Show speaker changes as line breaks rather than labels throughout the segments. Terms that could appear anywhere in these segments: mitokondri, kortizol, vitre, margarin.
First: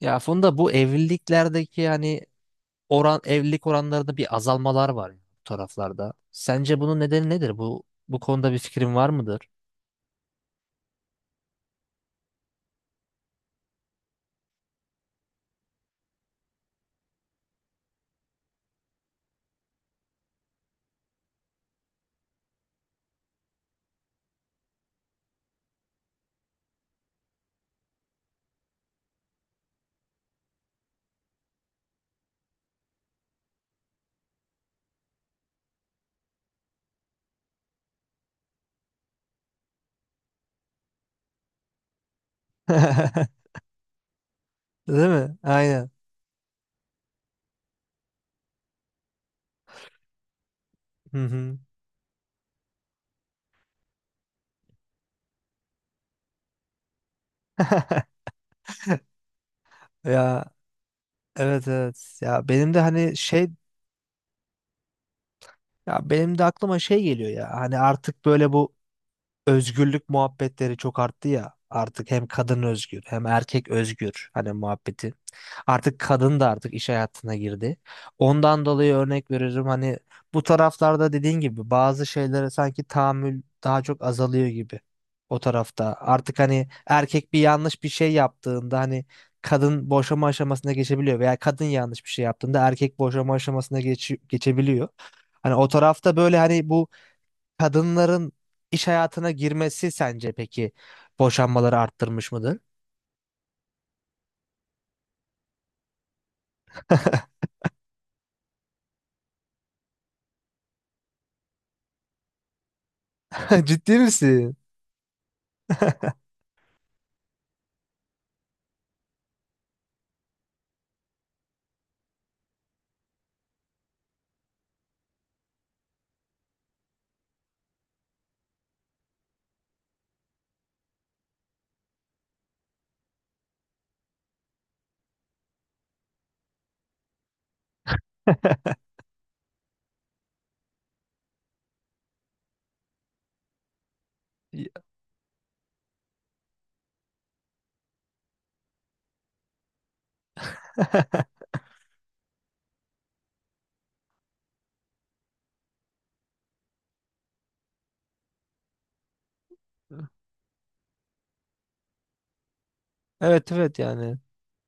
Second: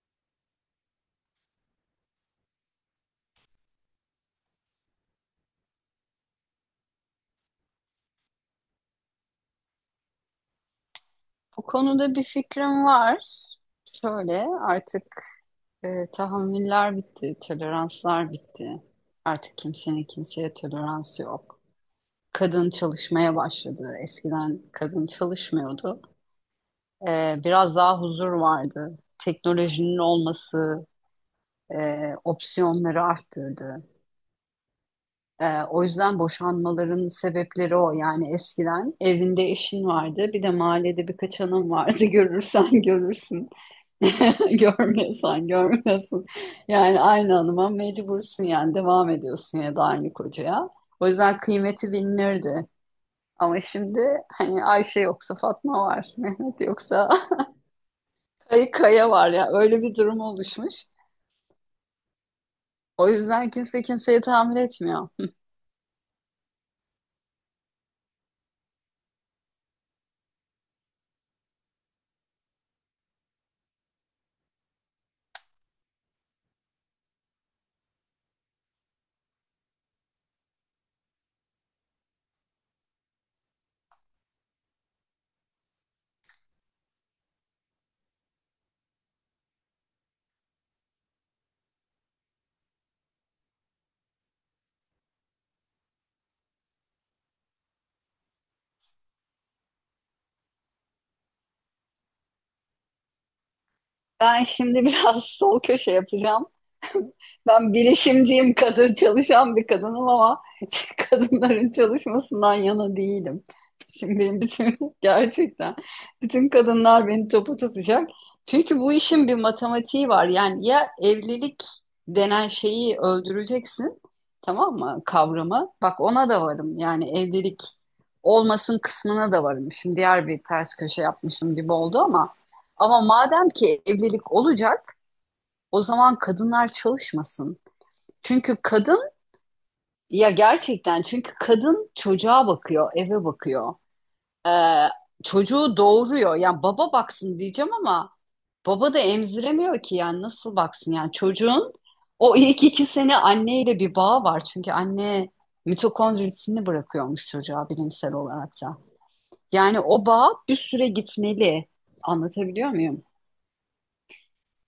Ya Funda, bu evliliklerdeki hani evlilik oranlarında bir azalmalar var ya bu taraflarda. Sence bunun nedeni nedir? Bu konuda bir fikrin var mıdır?
Bu konuda bir fikrim var. Şöyle artık tahammüller bitti, toleranslar bitti. Artık kimsenin kimseye toleransı yok. Kadın çalışmaya başladı. Eskiden kadın çalışmıyordu. Biraz daha huzur vardı. Teknolojinin olması e, opsiyonları arttırdı. O yüzden boşanmaların sebepleri o. Yani eskiden evinde eşin vardı, bir de mahallede birkaç hanım vardı. Görürsen görürsün.
Değil mi?
Görmüyorsan
Aynen.
görmüyorsun. Yani aynı hanıma mecbursun yani devam ediyorsun ya da aynı kocaya. O
Hı
yüzden
hı.
kıymeti bilinirdi. Ama şimdi hani Ayşe yoksa Fatma var, Mehmet yoksa Kaya Kaya var ya, öyle bir durum
Ya,
oluşmuş.
evet evet. Ya benim de
O
hani şey
yüzden kimse kimseyi tahammül etmiyor.
ya benim de aklıma şey geliyor ya. Hani artık böyle bu özgürlük muhabbetleri çok arttı ya. Artık hem kadın özgür hem erkek özgür hani muhabbeti. Artık kadın da artık iş hayatına girdi. Ondan dolayı örnek veririm hani bu taraflarda dediğin gibi bazı şeylere sanki tahammül daha çok azalıyor gibi o tarafta. Artık hani erkek bir yanlış bir şey yaptığında hani kadın boşama aşamasına geçebiliyor veya kadın yanlış bir şey yaptığında erkek boşama aşamasına geçebiliyor. Hani o tarafta böyle hani bu kadınların iş hayatına girmesi sence peki boşanmaları arttırmış mıdır?
Ben şimdi biraz sol köşe yapacağım. Ben bilişimciyim, kadın çalışan bir kadınım ama kadınların çalışmasından yana değilim.
Ciddi
Şimdi
misin?
bütün gerçekten bütün kadınlar beni topu tutacak. Çünkü bu işin bir matematiği var. Yani ya evlilik denen şeyi öldüreceksin, tamam mı? Kavramı. Bak, ona da varım. Yani evlilik olmasın kısmına da varım. Şimdi diğer bir ters köşe yapmışım gibi oldu ama madem ki evlilik olacak, o zaman kadınlar çalışmasın. Çünkü kadın çünkü kadın çocuğa bakıyor, eve bakıyor. Ee, çocuğu doğuruyor. Yani baba baksın diyeceğim ama baba da emziremiyor ki, yani nasıl baksın? Yani çocuğun o ilk 2 sene anneyle bir bağı var. Çünkü anne mitokondrisini bırakıyormuş çocuğa, bilimsel olarak da. Yani o bağ bir süre gitmeli. Anlatabiliyor muyum?
Evet evet yani.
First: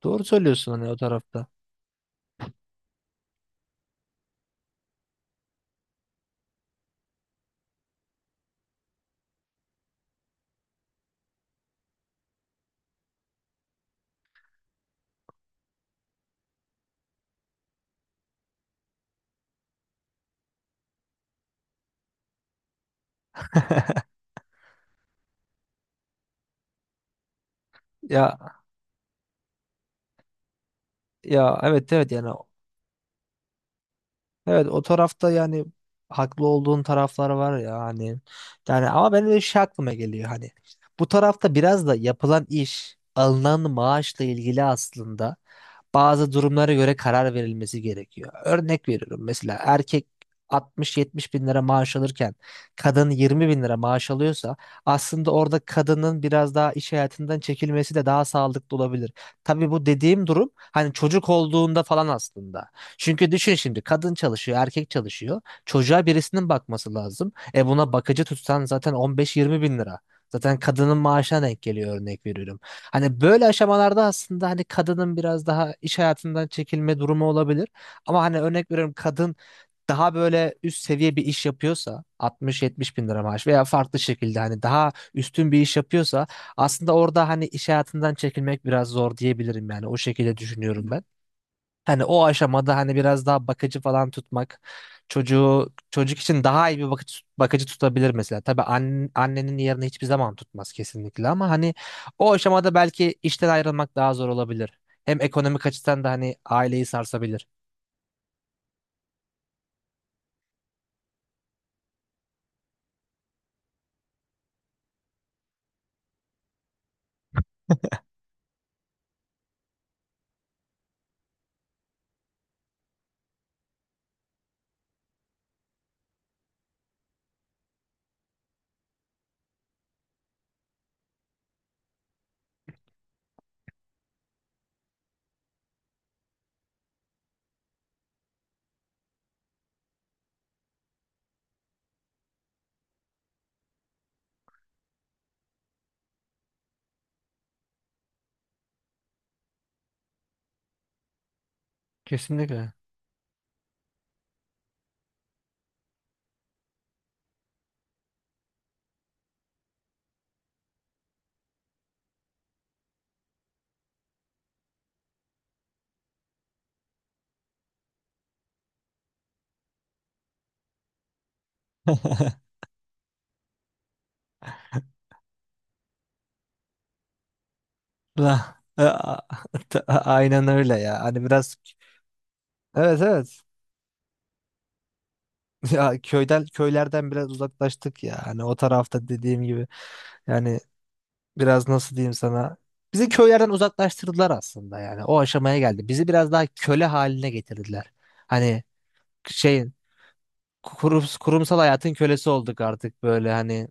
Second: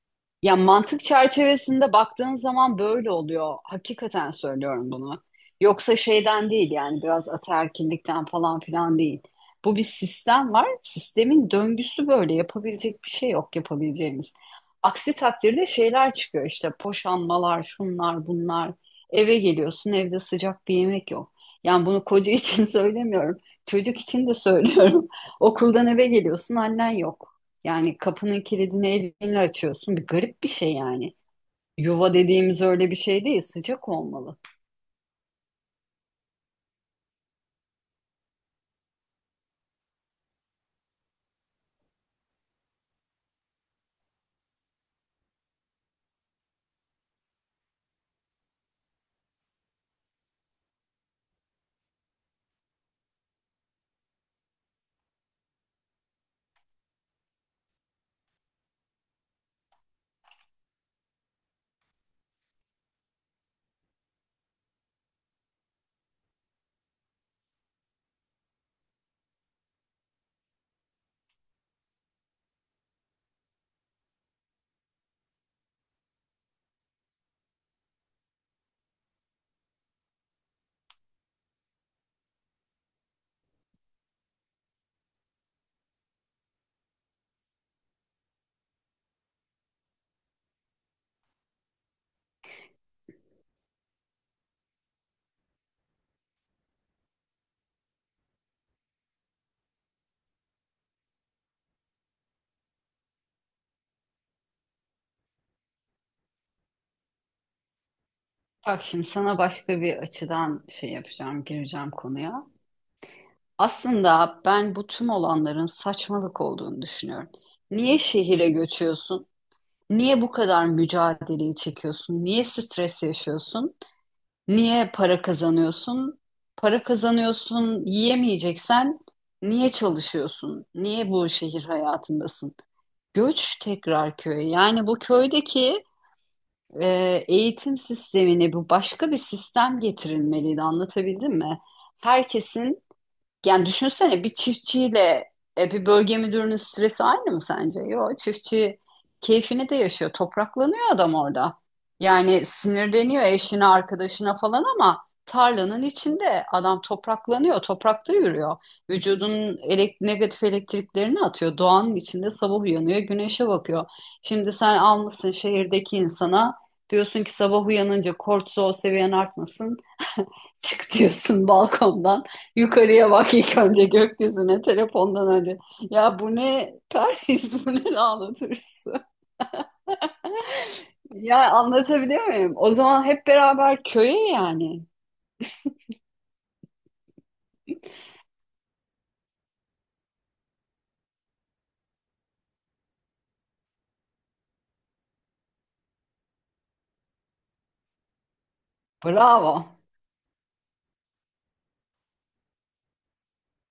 Doğru
Ya
söylüyorsun hani o
mantık
tarafta.
çerçevesinde baktığın zaman böyle oluyor. Hakikaten söylüyorum bunu. Yoksa şeyden değil, yani biraz ataerkillikten falan filan değil. Bu bir sistem var. Sistemin döngüsü böyle. Yapabilecek bir şey yok, yapabileceğimiz. Aksi takdirde şeyler çıkıyor işte, poşanmalar, şunlar, bunlar. Eve geliyorsun, evde sıcak bir yemek yok. Yani bunu koca için söylemiyorum. Çocuk için de söylüyorum. Okuldan eve geliyorsun, annen yok. Yani kapının
Ya
kilidini elinle açıyorsun. Bir garip bir şey yani.
ya, evet evet
Yuva
yani,
dediğimiz öyle bir şey değil. Sıcak olmalı.
evet o tarafta yani haklı olduğun taraflar var ya hani, yani ama benim de şey aklıma geliyor hani bu tarafta biraz da yapılan iş, alınan maaşla ilgili aslında bazı durumlara göre karar verilmesi gerekiyor. Örnek veriyorum, mesela erkek 60-70 bin lira maaş alırken kadın 20 bin lira maaş alıyorsa aslında orada kadının biraz daha iş hayatından çekilmesi de daha sağlıklı olabilir. Tabii bu dediğim durum hani çocuk olduğunda falan aslında. Çünkü düşün şimdi, kadın çalışıyor, erkek çalışıyor. Çocuğa birisinin bakması lazım. E, buna bakıcı tutsan zaten 15-20 bin lira. Zaten kadının maaşına denk geliyor, örnek veriyorum. Hani böyle aşamalarda aslında hani kadının biraz daha iş hayatından çekilme durumu olabilir. Ama hani örnek veriyorum, kadın daha böyle üst seviye bir iş yapıyorsa 60-70 bin lira maaş veya farklı şekilde hani daha üstün bir iş yapıyorsa aslında orada hani iş hayatından çekilmek biraz zor diyebilirim, yani o şekilde düşünüyorum ben. Hani o aşamada hani biraz daha bakıcı falan tutmak çocuk için daha iyi bir bakıcı tutabilir mesela. Tabii annenin yerini hiçbir zaman tutmaz kesinlikle, ama hani o aşamada belki işten ayrılmak daha zor olabilir. Hem ekonomik açıdan da hani aileyi sarsabilir.
Bak şimdi sana başka bir açıdan şey yapacağım, gireceğim konuya. Aslında ben bu tüm olanların saçmalık olduğunu düşünüyorum. Niye şehire göçüyorsun? Niye bu kadar mücadeleyi çekiyorsun? Niye stres yaşıyorsun? Niye para kazanıyorsun? Para kazanıyorsun, yiyemeyeceksen niye çalışıyorsun? Niye bu şehir hayatındasın? Göç tekrar köye. Yani bu köydeki e, eğitim sistemine bu, başka bir sistem getirilmeliydi. Anlatabildim mi? Herkesin, yani düşünsene, bir çiftçiyle bir bölge müdürünün stresi aynı mı sence? Yok, çiftçi keyfini de yaşıyor. Topraklanıyor adam orada. Yani
Kesinlikle.
sinirleniyor eşine, arkadaşına falan ama tarlanın içinde adam topraklanıyor, toprakta yürüyor. Vücudunun negatif elektriklerini atıyor. Doğanın içinde sabah uyanıyor, güneşe bakıyor. Şimdi sen almışsın şehirdeki insana, diyorsun ki sabah uyanınca kortizol seviyen artmasın. Çık diyorsun balkondan. Yukarıya bak ilk önce, gökyüzüne, telefondan önce. Ya bu ne Paris, bu ne lanet
La-
hırsı.
a- Aynen öyle ya. Hani
Ya
biraz,
anlatabiliyor muyum? O
evet
zaman hep
evet.
beraber köye yani.
Ya, köylerden biraz uzaklaştık ya. Hani o tarafta dediğim gibi. Yani biraz nasıl diyeyim sana, bizi köylerden uzaklaştırdılar aslında, yani o aşamaya geldi. Bizi biraz daha köle haline getirdiler. Hani şeyin,
Bravo.
kurumsal hayatın kölesi olduk artık, böyle hani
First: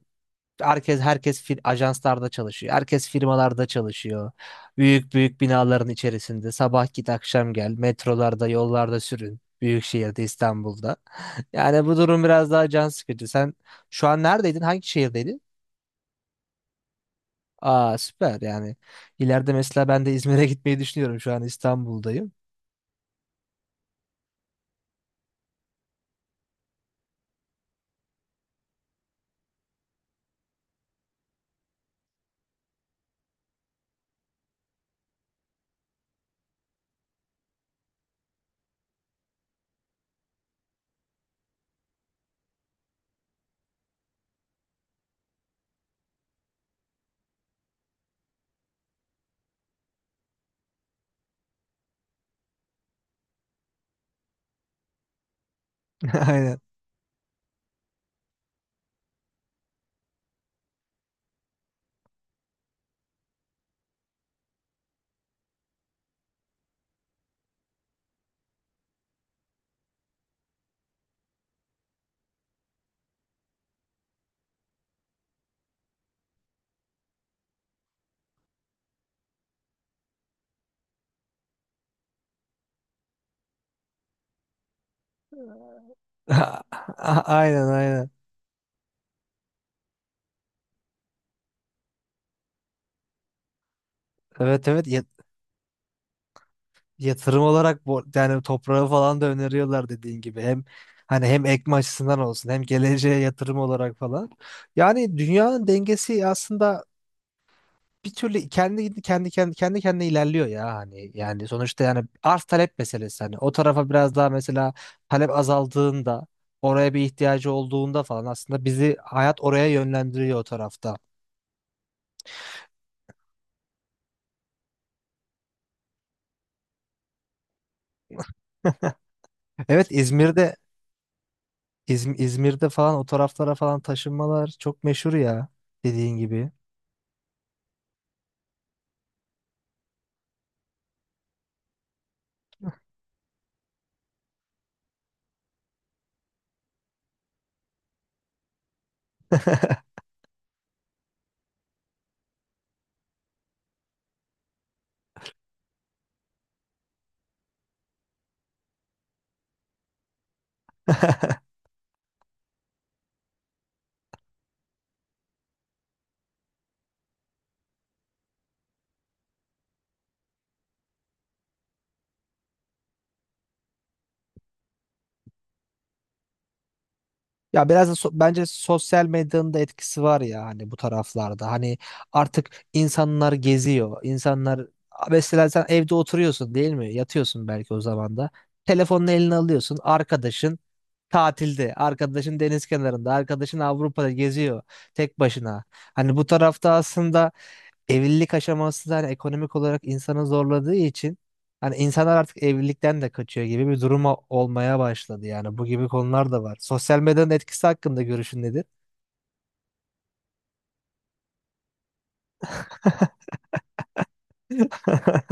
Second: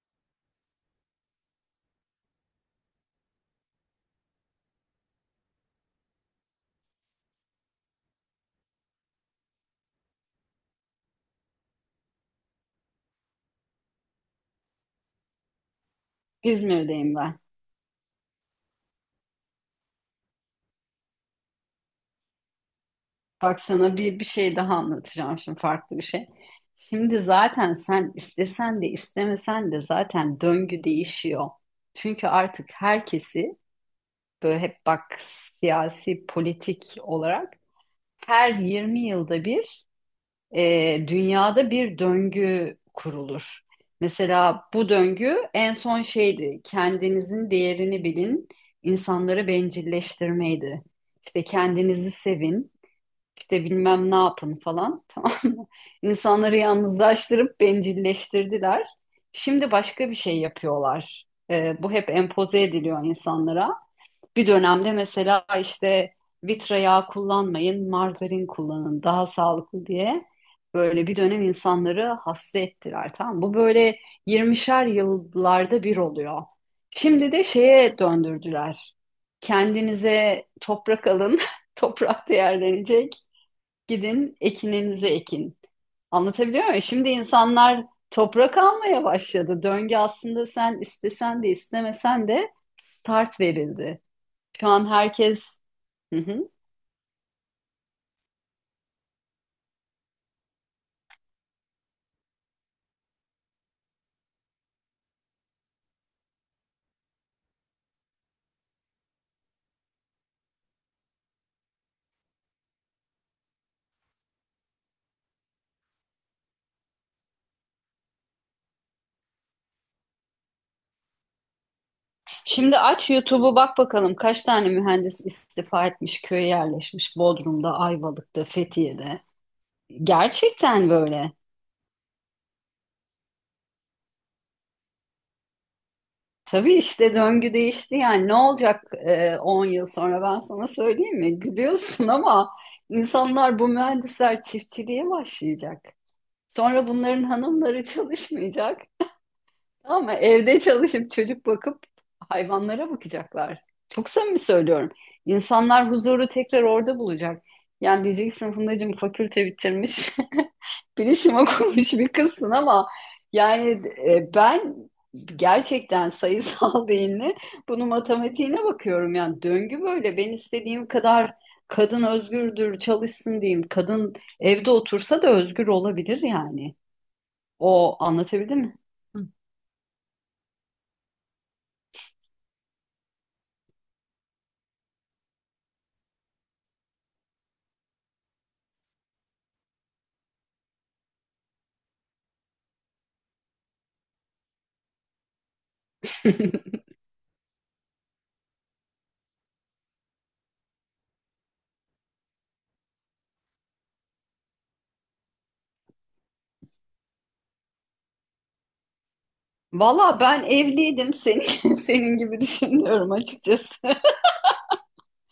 herkes ajanslarda çalışıyor. Herkes firmalarda çalışıyor. Büyük büyük binaların içerisinde sabah git akşam gel, metrolarda, yollarda sürün. Büyük şehirde, İstanbul'da. Yani bu durum biraz daha can sıkıcı. Sen şu an neredeydin? Hangi şehirdeydin?
İzmir'deyim ben.
Aa, süper yani. İleride mesela ben de İzmir'e gitmeyi düşünüyorum. Şu an İstanbul'dayım.
Bak sana bir şey daha anlatacağım şimdi, farklı bir şey. Şimdi zaten sen istesen de istemesen de zaten döngü değişiyor. Çünkü artık herkesi böyle hep, bak, siyasi politik olarak her 20 yılda bir dünyada bir döngü kurulur. Mesela bu döngü en son şeydi, kendinizin değerini bilin, insanları bencilleştirmeydi. İşte kendinizi sevin, işte bilmem ne yapın falan, tamam mı? İnsanları
Aynen.
yalnızlaştırıp bencilleştirdiler. Şimdi başka bir şey yapıyorlar. Bu hep empoze ediliyor insanlara. Bir dönemde mesela işte vitra yağı kullanmayın, margarin kullanın daha sağlıklı diye böyle bir dönem insanları hasta ettiler. Tamam. Bu böyle 20'şer yıllarda bir oluyor. Şimdi de şeye döndürdüler. Kendinize toprak alın, toprak değerlenecek. Gidin ekininizi ekin. Anlatabiliyor muyum? Şimdi
Aynen,
insanlar
aynen.
toprak almaya başladı. Döngü aslında, sen istesen de istemesen de, start verildi.
Evet
Şu
evet.
an
Ya-
herkes... Hı hı.
yatırım olarak bu, yani toprağı falan da öneriyorlar dediğin gibi. Hani hem ekme açısından olsun hem geleceğe yatırım olarak falan. Yani dünyanın dengesi aslında bir türlü kendi kendine ilerliyor ya hani, yani sonuçta, yani arz talep meselesi hani, o tarafa biraz daha, mesela talep azaldığında, oraya bir ihtiyacı olduğunda falan aslında bizi hayat oraya yönlendiriyor o tarafta.
Şimdi aç YouTube'u, bak bakalım kaç tane mühendis istifa etmiş, köye yerleşmiş Bodrum'da, Ayvalık'ta, Fethiye'de.
Evet, İzmir'de,
Gerçekten böyle.
İzmir'de falan o taraflara falan taşınmalar çok meşhur ya, dediğin gibi.
Tabii işte döngü değişti, yani ne olacak, 10 yıl sonra ben sana söyleyeyim mi? Gülüyorsun ama insanlar, bu mühendisler çiftçiliğe başlayacak. Sonra bunların hanımları çalışmayacak. Ama evde çalışıp çocuk bakıp hayvanlara bakacaklar. Çok samimi söylüyorum. İnsanlar huzuru tekrar orada bulacak. Yani diyeceksin, Fundacığım fakülte bitirmiş, bilişim okumuş bir kızsın ama yani ben gerçekten sayısal değilini, bunu matematiğine bakıyorum. Yani döngü böyle. Ben istediğim kadar kadın özgürdür, çalışsın diyeyim. Kadın evde otursa da özgür olabilir yani.
Ya biraz da,
O,
bence
anlatabildim mi?
sosyal medyanın da etkisi var ya hani bu taraflarda. Hani artık insanlar geziyor. İnsanlar mesela, sen evde oturuyorsun değil mi? Yatıyorsun belki o zaman da. Telefonunu eline alıyorsun. Arkadaşın tatilde, arkadaşın deniz kenarında, arkadaşın Avrupa'da geziyor tek başına. Hani bu tarafta aslında evlilik aşaması da hani ekonomik olarak insanı zorladığı için hani insanlar artık evlilikten de kaçıyor gibi bir durum olmaya başladı yani, bu gibi konular da var. Sosyal medyanın etkisi hakkında görüşün nedir?
Valla ben evliydim, senin, senin gibi düşünüyorum açıkçası.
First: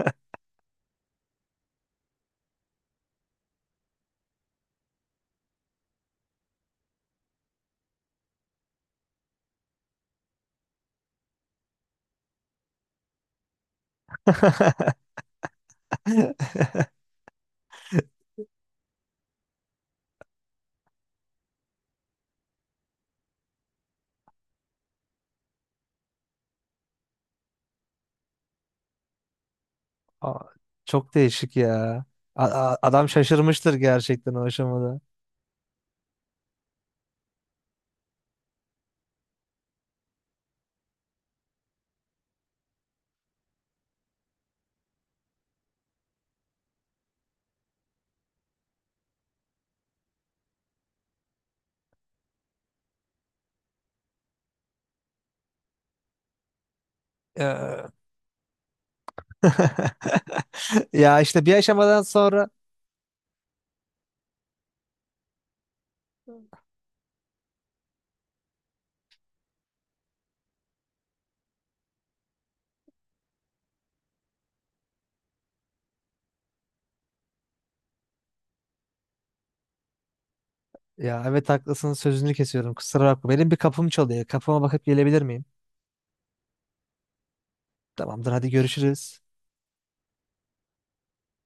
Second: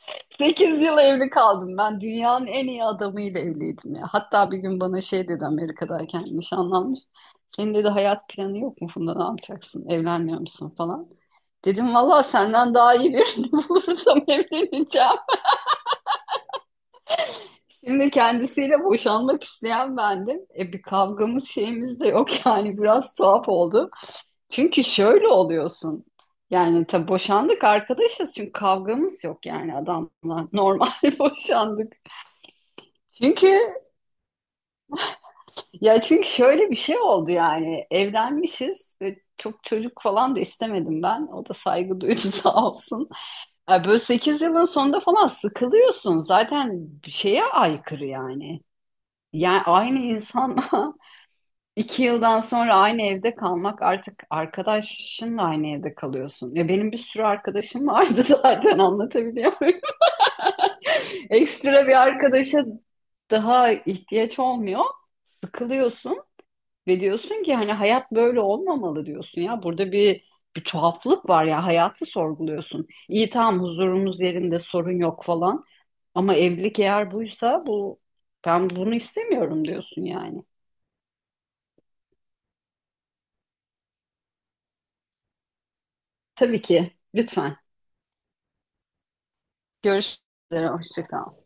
8 yıl evli kaldım ben, dünyanın en iyi adamıyla evliydim ya. Hatta bir gün bana şey dedi, Amerika'dayken nişanlanmış. Senin dedi hayat planı yok mu Funda, ne yapacaksın, evlenmiyor musun falan. Dedim valla senden daha iyi birini bulursam evleneceğim. Şimdi kendisiyle boşanmak isteyen bendim. E bir kavgamız şeyimiz de yok, yani biraz tuhaf oldu. Çünkü şöyle oluyorsun. Yani tabii boşandık, arkadaşız çünkü kavgamız yok yani
Aa,
adamla. Normal
çok değişik
boşandık.
ya. Adam
Çünkü
şaşırmıştır gerçekten o aşamada.
çünkü şöyle bir şey oldu, yani evlenmişiz ve çok çocuk falan da istemedim ben. O da saygı duydu, sağ olsun. Ya böyle 8 yılın sonunda falan sıkılıyorsun. Zaten bir şeye aykırı yani. Yani aynı insanla 2 yıldan sonra aynı evde kalmak, artık arkadaşınla aynı evde kalıyorsun. Ya benim bir sürü arkadaşım
Ya.
vardı, zaten, anlatabiliyor muyum?
Ya işte bir
Ekstra
aşamadan
bir
sonra,
arkadaşa daha ihtiyaç olmuyor. Sıkılıyorsun ve diyorsun ki hani hayat böyle olmamalı diyorsun ya. Burada bir tuhaflık var ya, hayatı sorguluyorsun. İyi, tamam, huzurumuz yerinde, sorun yok falan. Ama evlilik eğer buysa, bu, ben bunu istemiyorum diyorsun yani.
ya evet haklısın, sözünü kesiyorum, kusura bakma. Benim bir kapım çalıyor. Kapıma bakıp gelebilir miyim?
Tabii ki, lütfen
Tamamdır, hadi görüşürüz.
görüşürüz. Hoşça kal.